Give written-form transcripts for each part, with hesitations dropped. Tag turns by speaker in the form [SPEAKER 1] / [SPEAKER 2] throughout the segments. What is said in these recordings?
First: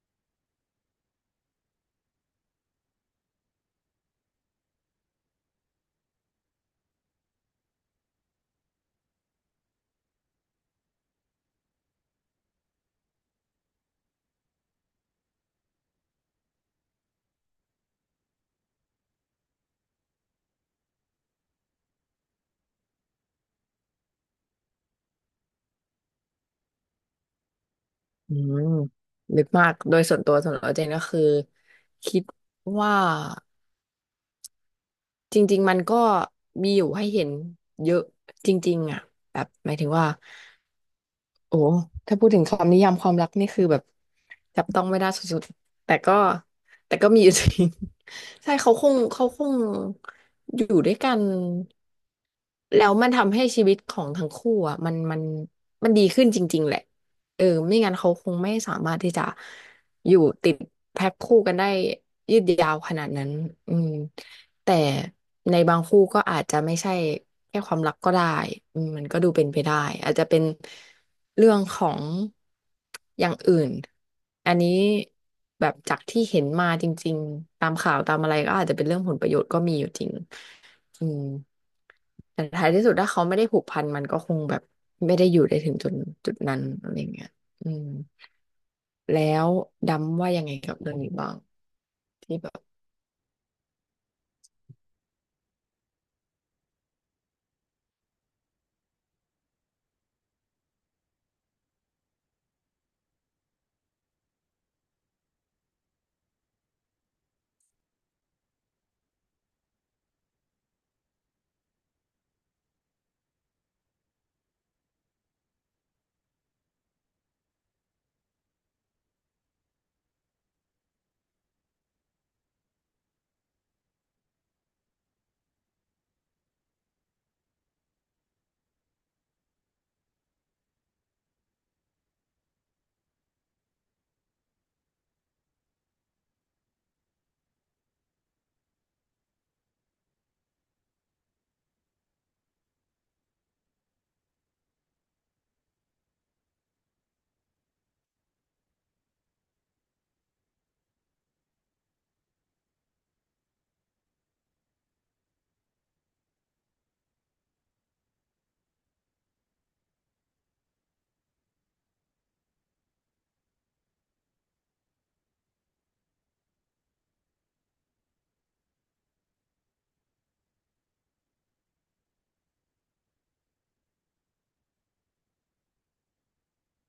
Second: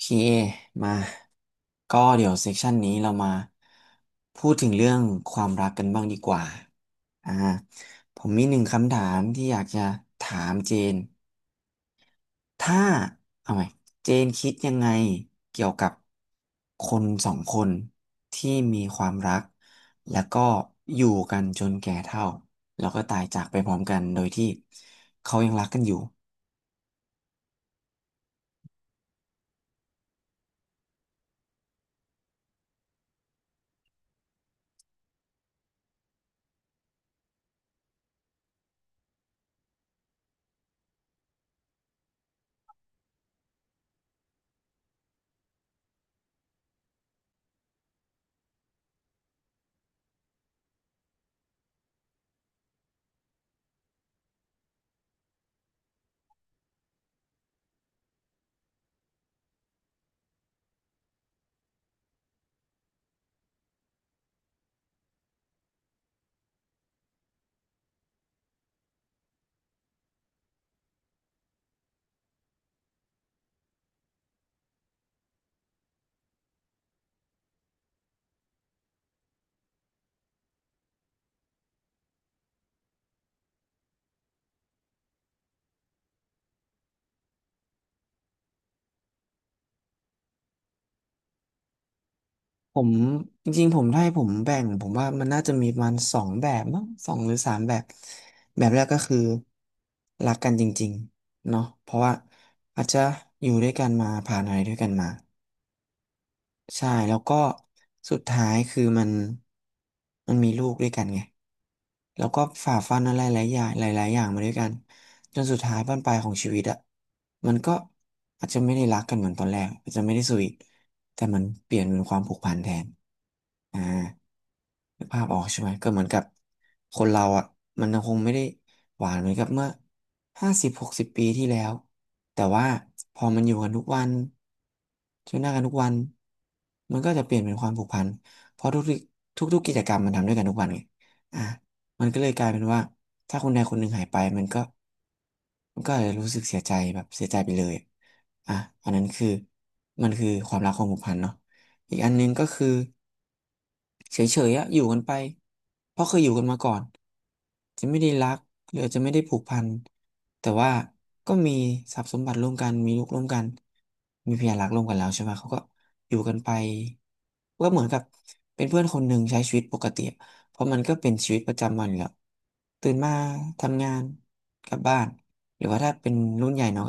[SPEAKER 1] พีเอมาก็เดี๋ยวเซกชันนี้เรามาพูดถึงเรื่องความรักกันบ้างดีกว่าอ่าผมมีหนึ่งคำถามที่อยากจะถามเจนถ้าเอาใหม่เจนคิดยังไงเกี่ยวกับคนสองคนที่มีความรักแล้วก็อยู่กันจนแก่เฒ่าแล้วก็ตายจากไปพร้อมกันโดยที่เขายังรักกันอยู่
[SPEAKER 2] อืมลึกมากโดยส่วนตัวเจนก็คือคิดว่าจริงๆมันก็มีอยู่ให้เห็นเยอะจริงๆอ่ะแบบหมายถึงว่าโอ้ถ้าพูดถึงคำนิยามความรักนี่คือแบบ จับต้องไม่ได้สุดๆ แต่ก็มีอยู่จริง ใช่เขาคงอยู่ด้วยกันแล้วมันทำให้ชีวิตของทั้งคู่อ่ะมันมันดีขึ้นจริงๆแหละเออไม่งั้นเขาคงไม่สามารถที่จะอยู่ติดแพ็คคู่กันได้ยืดยาวขนาดนั้นอืม แต่ในบางคู่ก็อาจจะไม่ใช่แค่ความรักก็ได้มันก็ดูเป็นไปได้อาจจะเป็นเรื่องของอย่างอื่นอันนี้แบบจากที่เห็นมาจริงๆตามข่าวตามอะไรก็อาจจะเป็นเรื่องผลประโยชน์ก็มีอยู่จริงอืมแต่ท้ายที่สุดถ้าเขาไม่ได้ผูกพันมันก็คงแบบไม่ได้อยู่ได้ถึงจุดนั้นอะไรเงี้ยอืมแล้วดำว่ายังไงกับเรื่องนี้บ้างที่แบบ
[SPEAKER 1] ผมจริงๆผมถ้าให้ผมแบ่งผมว่ามันน่าจะมีประมาณสองแบบมั้งสองหรือสามแบบแบบแรกก็คือรักกันจริงๆเนาะเพราะว่าอาจจะอยู่ด้วยกันมาผ่านอะไรด้วยกันมา ใช่แล้วก็สุดท้ายคือมันมีลูกด้วยกันไงแล้วก็ฝ่าฟันอะไรหลายอย่างหลายๆอย่างมาด้วยกันจนสุดท้ายบั้นปลายของชีวิตอะมันก็อาจจะไม่ได้รักกันเหมือนตอนแรกอาจจะไม่ได้สวีทแต่มันเปลี่ยนเป็นความผูกพันแทนอ่านึกภาพออกใช่ไหมก็เหมือนกับคนเราอะมันยังคงไม่ได้หวานเหมือนกับเมื่อ50-60 ปีที่แล้ว แต่ว่าพอมันอยู่กันทุกวันเจอหน้ากันทุกวันมันก็จะเปลี่ยนเป็นความผูกพันเพราะทุกๆกิจกรรมมันทำด้วยกันทุกวันไงอ่ะมันก็เลยกลายเป็นว่าถ้าคนใดคนหนึ่งหายไปมันก็อาจจะรู้สึกเสียใจแบบเสียใจไปเลยอ่ะอันนั้นคือมันคือความรักความผูกพันเนาะอีกอันหนึงก็คือ เฉยๆอะอยู่กันไปเพราะเคยอยู่กันมาก่อนจะไม่ได้รักหรือจะไม่ได้ผูกพันแต่ว่าก็มีทรัพย์สมบัติร่วมกันมีลูกร่วมกันมีพยานรักร่วมกันแล้วใช่ไหมเขาก็อยู่กันไปก็เหมือนกับเป็นเพื่อนคนหนึ่งใช้ชีวิตปกติอะเพราะมันก็เป็นชีวิตประจำวันอยู่แล้วตื่นมาทำงานกลับบ้านหรือว่าถ้าเป็นรุ่นใหญ่เนาะ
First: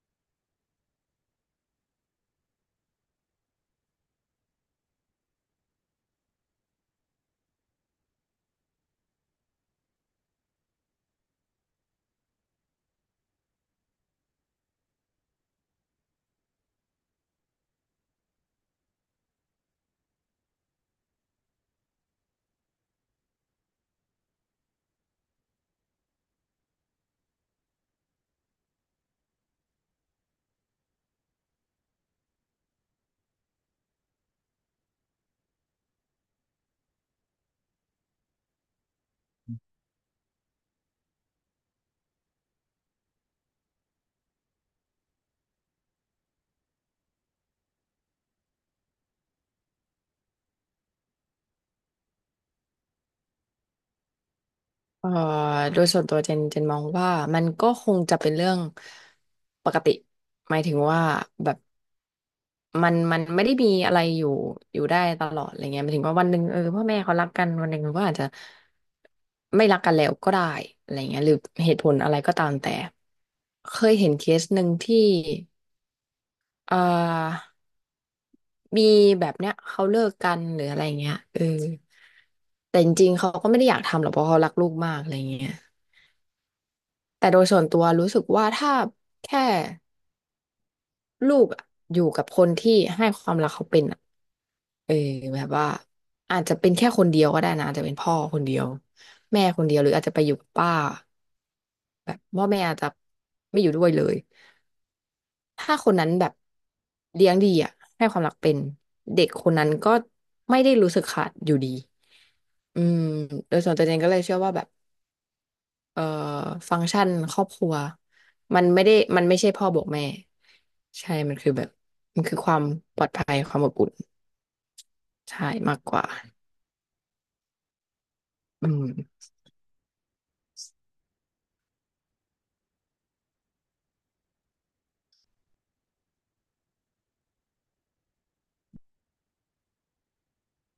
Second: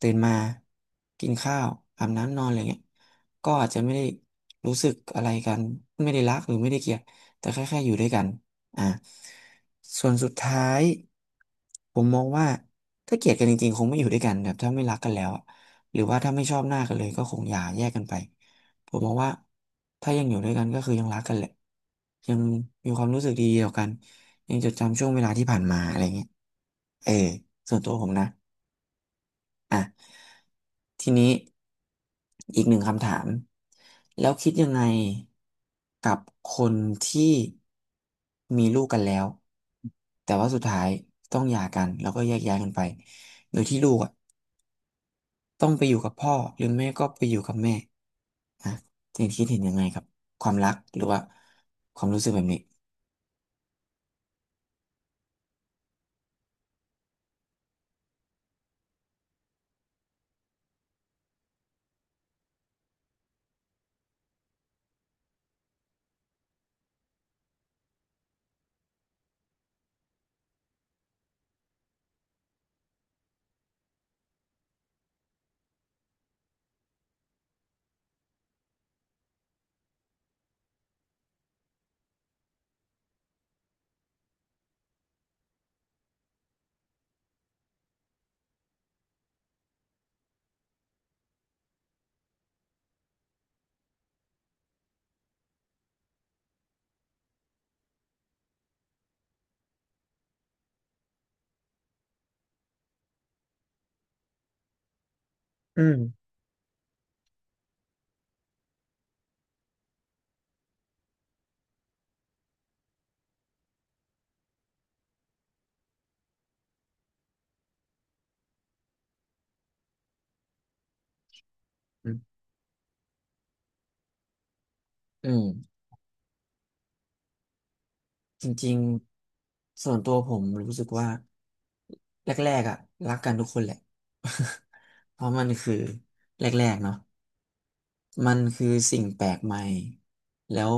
[SPEAKER 1] ตื่นมากินข้าวอาบน้ำนอนอะไรเงี้ยก็อาจจะไม่ได้รู้สึกอะไรกันไม่ได้รักหรือไม่ได้เกลียดแต่แค่อยู่ด้วยกันอ่าส่วนสุดท้ายผมมองว่าถ้าเกลียดกันจริงๆคงไม่อยู่ด้วยกันแบบถ้าไม่รักกันแล้วอะหรือว่าถ้าไม่ชอบหน้ากันเลยก็คงอย่าแยกกันไปผมมองว่าถ้ายังอยู่ด้วยกันก็คือยังรักกันแหละยังมีความรู้สึกดีๆต่อกันยังจดจำช่วงเวลาที่ผ่านมาอะไรเงี้ยเออส่วนตัวผมนะอ่ะ ทีนี้อีกหนึ่งคำถามแล้วคิดยังไงกับคนที่มีลูกกันแล้วแต่ว่าสุดท้ายต้องหย่ากันแล้วก็แยกย้ายกันไปโดยที่ลูกอะต้องไปอยู่กับพ่อหรือแม่ก็ไปอยู่กับแม่ฮะเจนคิดเห็นยังไงกับความรักหรือว่าความรู้สึกแบบนี้
[SPEAKER 2] เอ่อโดยส่วนตัวเจนมองว่ามันก็คงจะเป็นเรื่องปกติหมายถึงว่าแบบมันไม่ได้มีอะไรอยู่ได้ตลอดอะไรเงี้ยหมายถึงว่าวันหนึ่งเออพ่อแม่เขารักกันวันหนึ่งก็อาจจะไม่รักกันแล้วก็ได้อะไรเงี้ยหรือเหตุผลอะไรก็ตามแต่เคยเห็นเคสหนึ่งที่เอ่อมีแบบเนี้ยเขาเลิกกันหรืออะไรเงี้ยเออแต่จริงๆเขาก็ไม่ได้อยากทำหรอกเพราะเขารักลูกมากอะไรเงี้ย แต่โดยส่วนตัวรู้สึกว่าถ้าแค่ลูกอะอยู่กับคนที่ให้ความรักเขาเป็นอะเออแบบว่าอาจจะเป็นแค่คนเดียวก็ได้นะอาจจะเป็นพ่อคนเดียวแม่คนเดียวหรืออาจจะไปอยู่กับป้าแบบพ่อแม่อาจจะไม่อยู่ด้วยเลยถ้า
[SPEAKER 1] อื
[SPEAKER 2] คน
[SPEAKER 1] ม
[SPEAKER 2] นั้นแบบเลี้ยงดีอ่ะให้ความรักเป็นเด็กคนนั้นก็ไม่ได้รู้สึกขาดอยู่ดีอืมโดยส่วนตัวเองก็เลยเชื่อว่าแบบ เอ่อฟังก์ชันครอบครัวมันไม่ใช่พ่อบอกแม่ใช่มันคือแบบมันคือความปลอดภัยความอบอุ่น
[SPEAKER 1] อื
[SPEAKER 2] ใช่มา
[SPEAKER 1] ม
[SPEAKER 2] กกว่า
[SPEAKER 1] จ
[SPEAKER 2] อื
[SPEAKER 1] ริง
[SPEAKER 2] ม
[SPEAKER 1] ๆส่วนตัวผมรู้สึกว่าแรกๆอ่ะรักกันทุกคนแหละ เพราะมันคือแรกๆเนาะมันคือสิ่งแปลกใหม่แล้ว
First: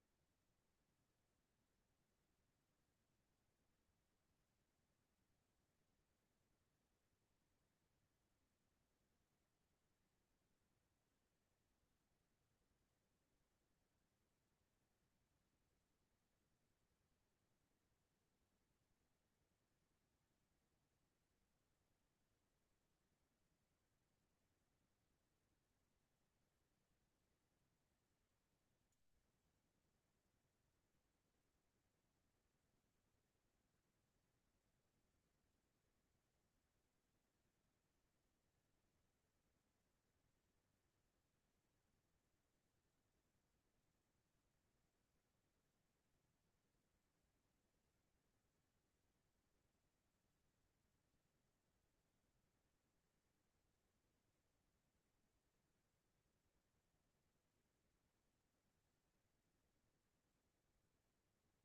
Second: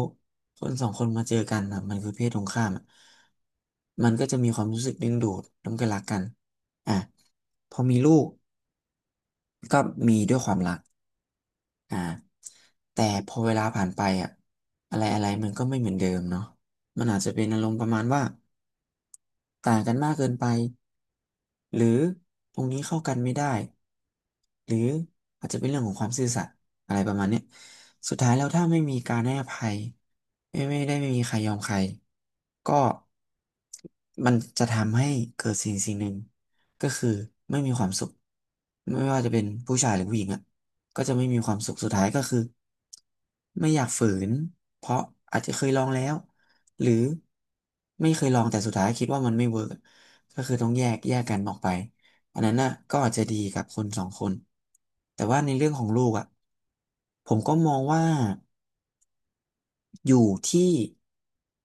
[SPEAKER 1] คนสองคนมาเจอกันอะมันคือเพศตรงข้ามอะมันก็จะมีความรู้สึกดึงดูดแล้วมันก็รักกันอ่ะพอมีลูกก็มีด้วยความรักอ่าแต่พอเวลาผ่านไปอ่ะอะไรอะไรมันก็ไม่เหมือนเดิมเนาะมันอาจจะเป็นอารมณ์ประมาณว่าต่างกันมากเกินไป หรือตรงนี้เข้ากันไม่ได้หรืออาจจะเป็นเรื่องของความซื่อสัตย์อะไรประมาณเนี้ยสุดท้ายแล้วถ้าไม่มีการให้อภัยไม่มีใครยอมใครก็มันจะทำให้เกิดสิ่งหนึ่งก็คือไม่มีความสุขไม่ว่าจะเป็นผู้ชายหรือผู้หญิงอ่ะก็จะไม่มีความสุขสุดท้ายก็คือไม่อยากฝืนเพราะอาจจะเคยลองแล้วหรือไม่เคยลองแต่สุดท้ายคิดว่ามันไม่เวิร์ก ก็คือต้องแยกกันออกไปอันนั้นน่ะก็อาจจะดีกับคนสองคนแต่ว่าในเรื่องของลูกอ่ะผมก็มองว่า อยู่ที่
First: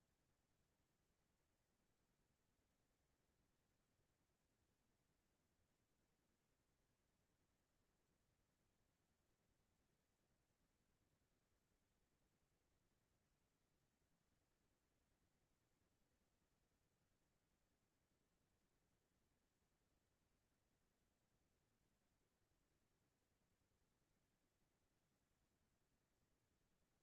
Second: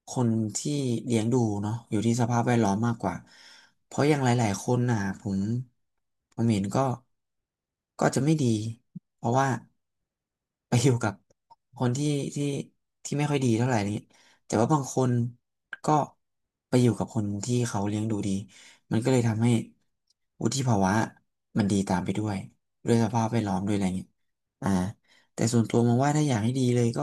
[SPEAKER 1] คนที่เลี้ยงดูเนาะอยู่ที่สภาพแวดล้อมมากกว่าเพราะอย่างหลายๆคนน่ะผมเห็นก็จะไม่ดีเพราะว่าไปอยู่กับคนที่ที่ไม่ค่อยดีเท่าไหร่นี้แต่ว่าบางคนก็ไปอยู่กับคนที่เขาเลี้ยงดูดีมันก็เลยทำให้วุฒิภาวะมันดีตามไปด้วยด้วยสภาพแวดล้อมด้วยอะไรเงี้ยอ่า แต่ส่วนตัวมองว่าถ้าอยากให้ดีเลยก็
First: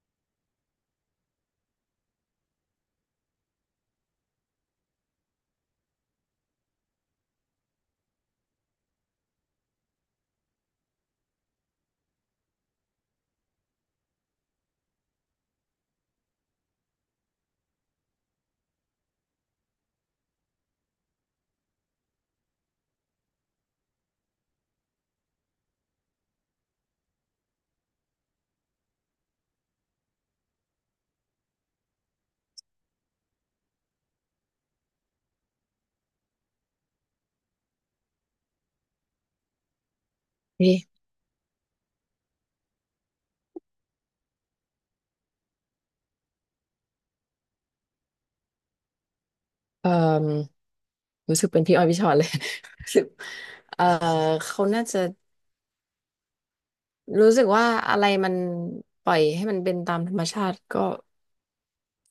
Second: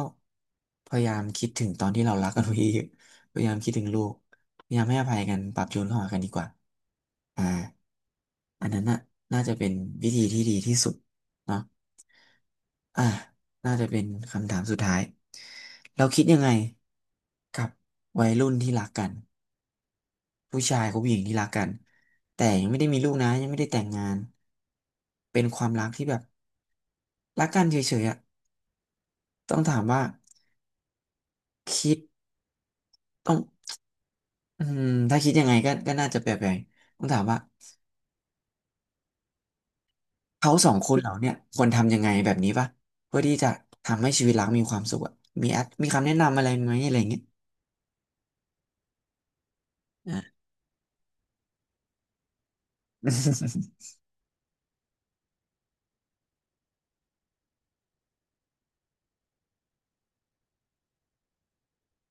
[SPEAKER 1] พยายามคิดถึงตอนที่เรารักกันไว้เยอะ ๆพยายามคิดถึงลูกพยายามให้อภัยกันปรับจูนเข้าหากันดีกว่าอ่าอันนั้นน่ะน่าจะเป็นวิธีที่ดีที่สุดเนาะอ่าน่าจะเป็นคำถามสุดท้ายเราคิดยังไงกับวัยรุ่นที่รักกันผู้ชายกับผู้หญิงที่รักกันแต่ยังไม่ได้มีลูกนะยังไม่ได้แต่งงานเป็นความรักที่แบบรักกันเฉยๆอ่ะต้องถามว่าคิดต้อง อืมถ้าคิดยังไงก็น่าจะแปลกๆต้องถามว่าเขาสองคน
[SPEAKER 2] นี่
[SPEAKER 1] เหล่าเนี่ยควรทำยังไงแบบนี้ปะเพื่อที่จะทำให้ชีวิตรักมีความสุขอะมีแอดมีคำแนะนำอะไรไหมอะไรอย่างเงี้ย
[SPEAKER 2] เอ่
[SPEAKER 1] อ่า
[SPEAKER 2] อรู้สึกเป็นพี่ออยพี่ชอนเลย รู้สึกเอ่อ เขาน่าจะรู้สึกว่าอะไรมันปล่อยให้มันเป็นตามธรรมชาติก็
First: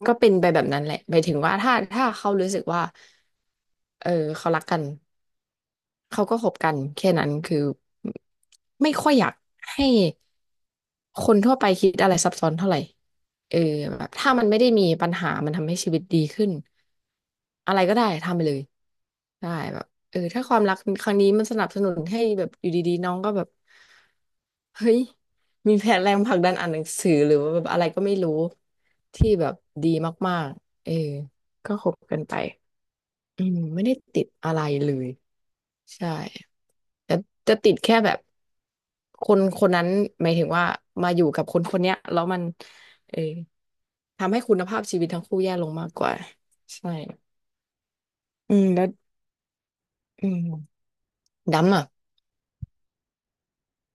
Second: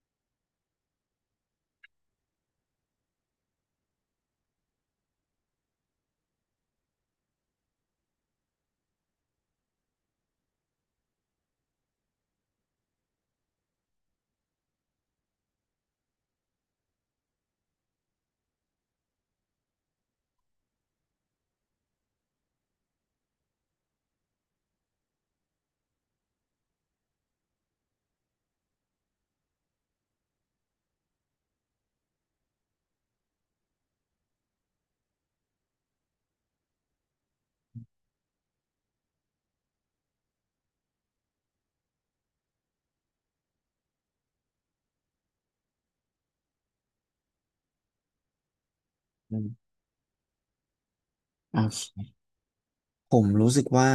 [SPEAKER 2] ก็เป็นไปแบบนั้นแหละหมายถึงว่าถ้าเขารู้สึกว่าเออเขารักกัน เขาก็คบกันแค่นั้นคือไม่ค่อยอยากให้คนทั่วไปคิดอะไรซับซ้อนเท่าไหร่เออแบบถ้ามันไม่ได้มีปัญหามันทำให้ชีวิตดีขึ้นอะไรก็ได้ทำไปเลยได้แบบเออถ้าความรักครั้งนี้มันสนับสนุนให้แบบอยู่ดีๆน้องก็แบบเฮ้ยมีแผนแรงผลักดันอ่านหนังสือหรือว่าแบบอะไรก็ไม่รู้ที่แบบดีมากๆเออก็คบกันไปอืมไม่ได้ติดอะไรเลยใช่ แต่จะติดแค่แบบคนคนนั้นหมายถึงว่ามาอยู่กับคนคนเนี้ยแล้วมันเออทำให้คุณภาพชีวิตทั้งคู่แย่ลงมากกว่าใช่อืมแล้ว
[SPEAKER 1] อืม
[SPEAKER 2] อืม
[SPEAKER 1] โอ
[SPEAKER 2] ดำอ่ะ
[SPEAKER 1] เคผมรู้สึกว่า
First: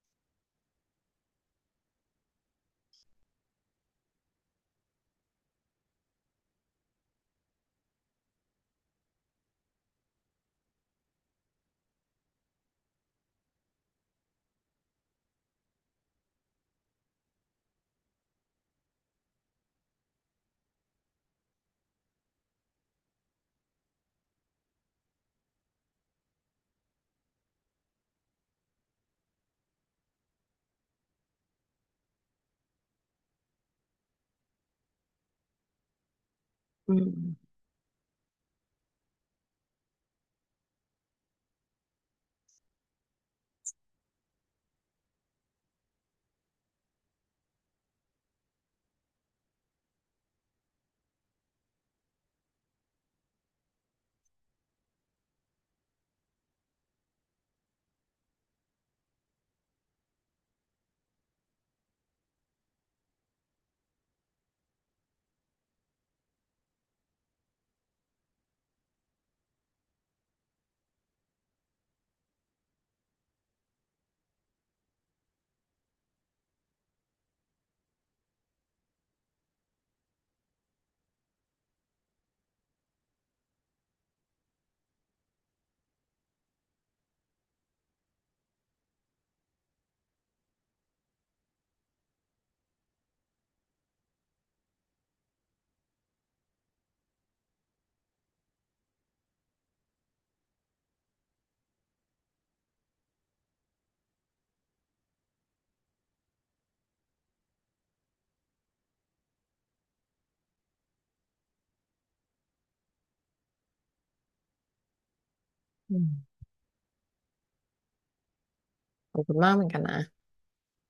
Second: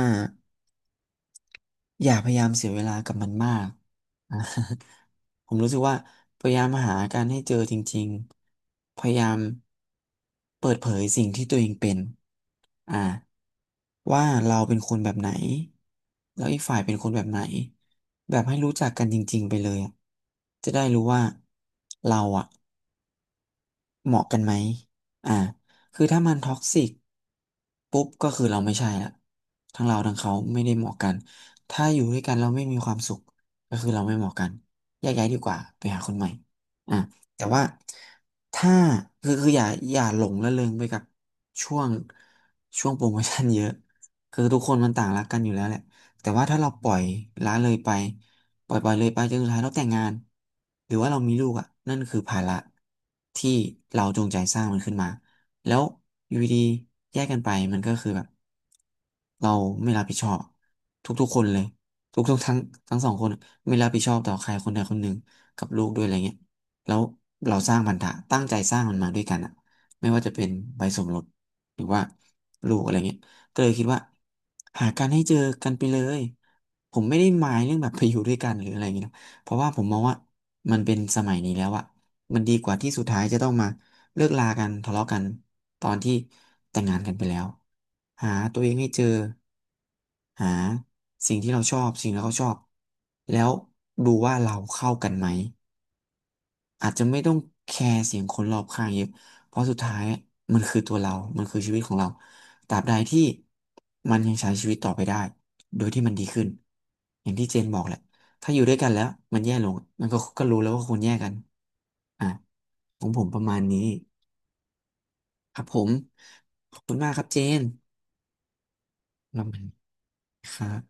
[SPEAKER 1] อย่าพยายามเสียเวลากับมันมาก อ่ะ ผมรู้สึกว่าพยายามหาการให้เจอจริงๆพยายามเปิดเผยสิ่งที่ตัวเองเป็นอ่าว่าเราเป็นคนแบบไหนแล้วอีกฝ่ายเป็นคนแบบไหนแบบให้รู้จักกันจริงๆไปเลยอะจะได้รู้ว่าเราอ่ะ เหมาะกันไหมอ่าคือถ้ามันท็อกซิกปุ๊บก็คือเราไม่ใช่ละทั้งเราทั้งเขาไม่ได้เหมาะกัน ถ้าอยู่ด้วยกันเราไม่มีความสุขก็คือเราไม่เหมาะกันแยกย้ายดีกว่าไปหาคนใหม่
[SPEAKER 2] อื
[SPEAKER 1] อ่าแต่
[SPEAKER 2] ม
[SPEAKER 1] ว่าถ้าคืออย่าหลงระเริงไปกับช่วง ช่วงโปรโมชั่นเยอะ คือทุกคนมันต่างรักกันอยู่แล้วแหละแต่ว่าถ้าเราปล่อยละเลยไป ปล่อยเลยไปจนสุดท้ายเราแต่งงานหรือว่าเรามีลูกอ่ะนั่นคือภาระที่เราจงใจสร้างมันขึ้นมาแล้วอยู่ดีๆแยกกันไปมันก็คือแบบเราไม่รับผิดชอบทุกๆคนเลยทุกๆทั้งสองคนไม่รับผิดชอบต่อใครคนใดคนหนึ่งกับลูกด้วยอะไรเงี้ยแล้วเราสร้างพันธะตั้งใจสร้างมันมาด้วยกันอ่ะไม่ว่าจะเป็นใบสมรสหรือว่าลูกอะไรเงี้ย ก็เลยคิดว่าหากันให้เจอกันไปเลยผมไม่ได้หมายเรื่องแบบไปอยู่ด้วยกันหรืออะไรอย่างเงี้ยนะเพราะว่าผมมองว่ามันเป็นสมัยนี้แล้วอะมันดีกว่าที่สุดท้ายจะต้องมาเลิกลากันทะเลาะกันตอนที่แต่งงานกันไปแล้วหาตัวเองให้เจอหาสิ่งที่เราชอบสิ่งที่เราชอบแล้วดูว่าเราเข้ากันไหม อาจจะไม่ต้องแคร์เสียงคนรอบข้างเยอะเพราะสุดท้ายมันคือตัวเรา มันคือชีวิตของเราตราบใดที่มันยังใช้ชีวิตต่อไปได้ โดยที่มันดีขึ้นอย่างที่เจนบอกแหละถ้าอยู่ด้วยกันแล้วมันแย่ลงมันก็รู้แล้วว่าควรแยกกันอ่ะของผมประมาณนี้ครับผม
[SPEAKER 2] อืม
[SPEAKER 1] ขอบคุณมากครับเจน
[SPEAKER 2] ขอบคุ
[SPEAKER 1] ป
[SPEAKER 2] ณ
[SPEAKER 1] ระ
[SPEAKER 2] มา
[SPEAKER 1] มา
[SPEAKER 2] ก
[SPEAKER 1] ณ
[SPEAKER 2] เหมือน
[SPEAKER 1] นี้
[SPEAKER 2] กันนะ
[SPEAKER 1] ครับ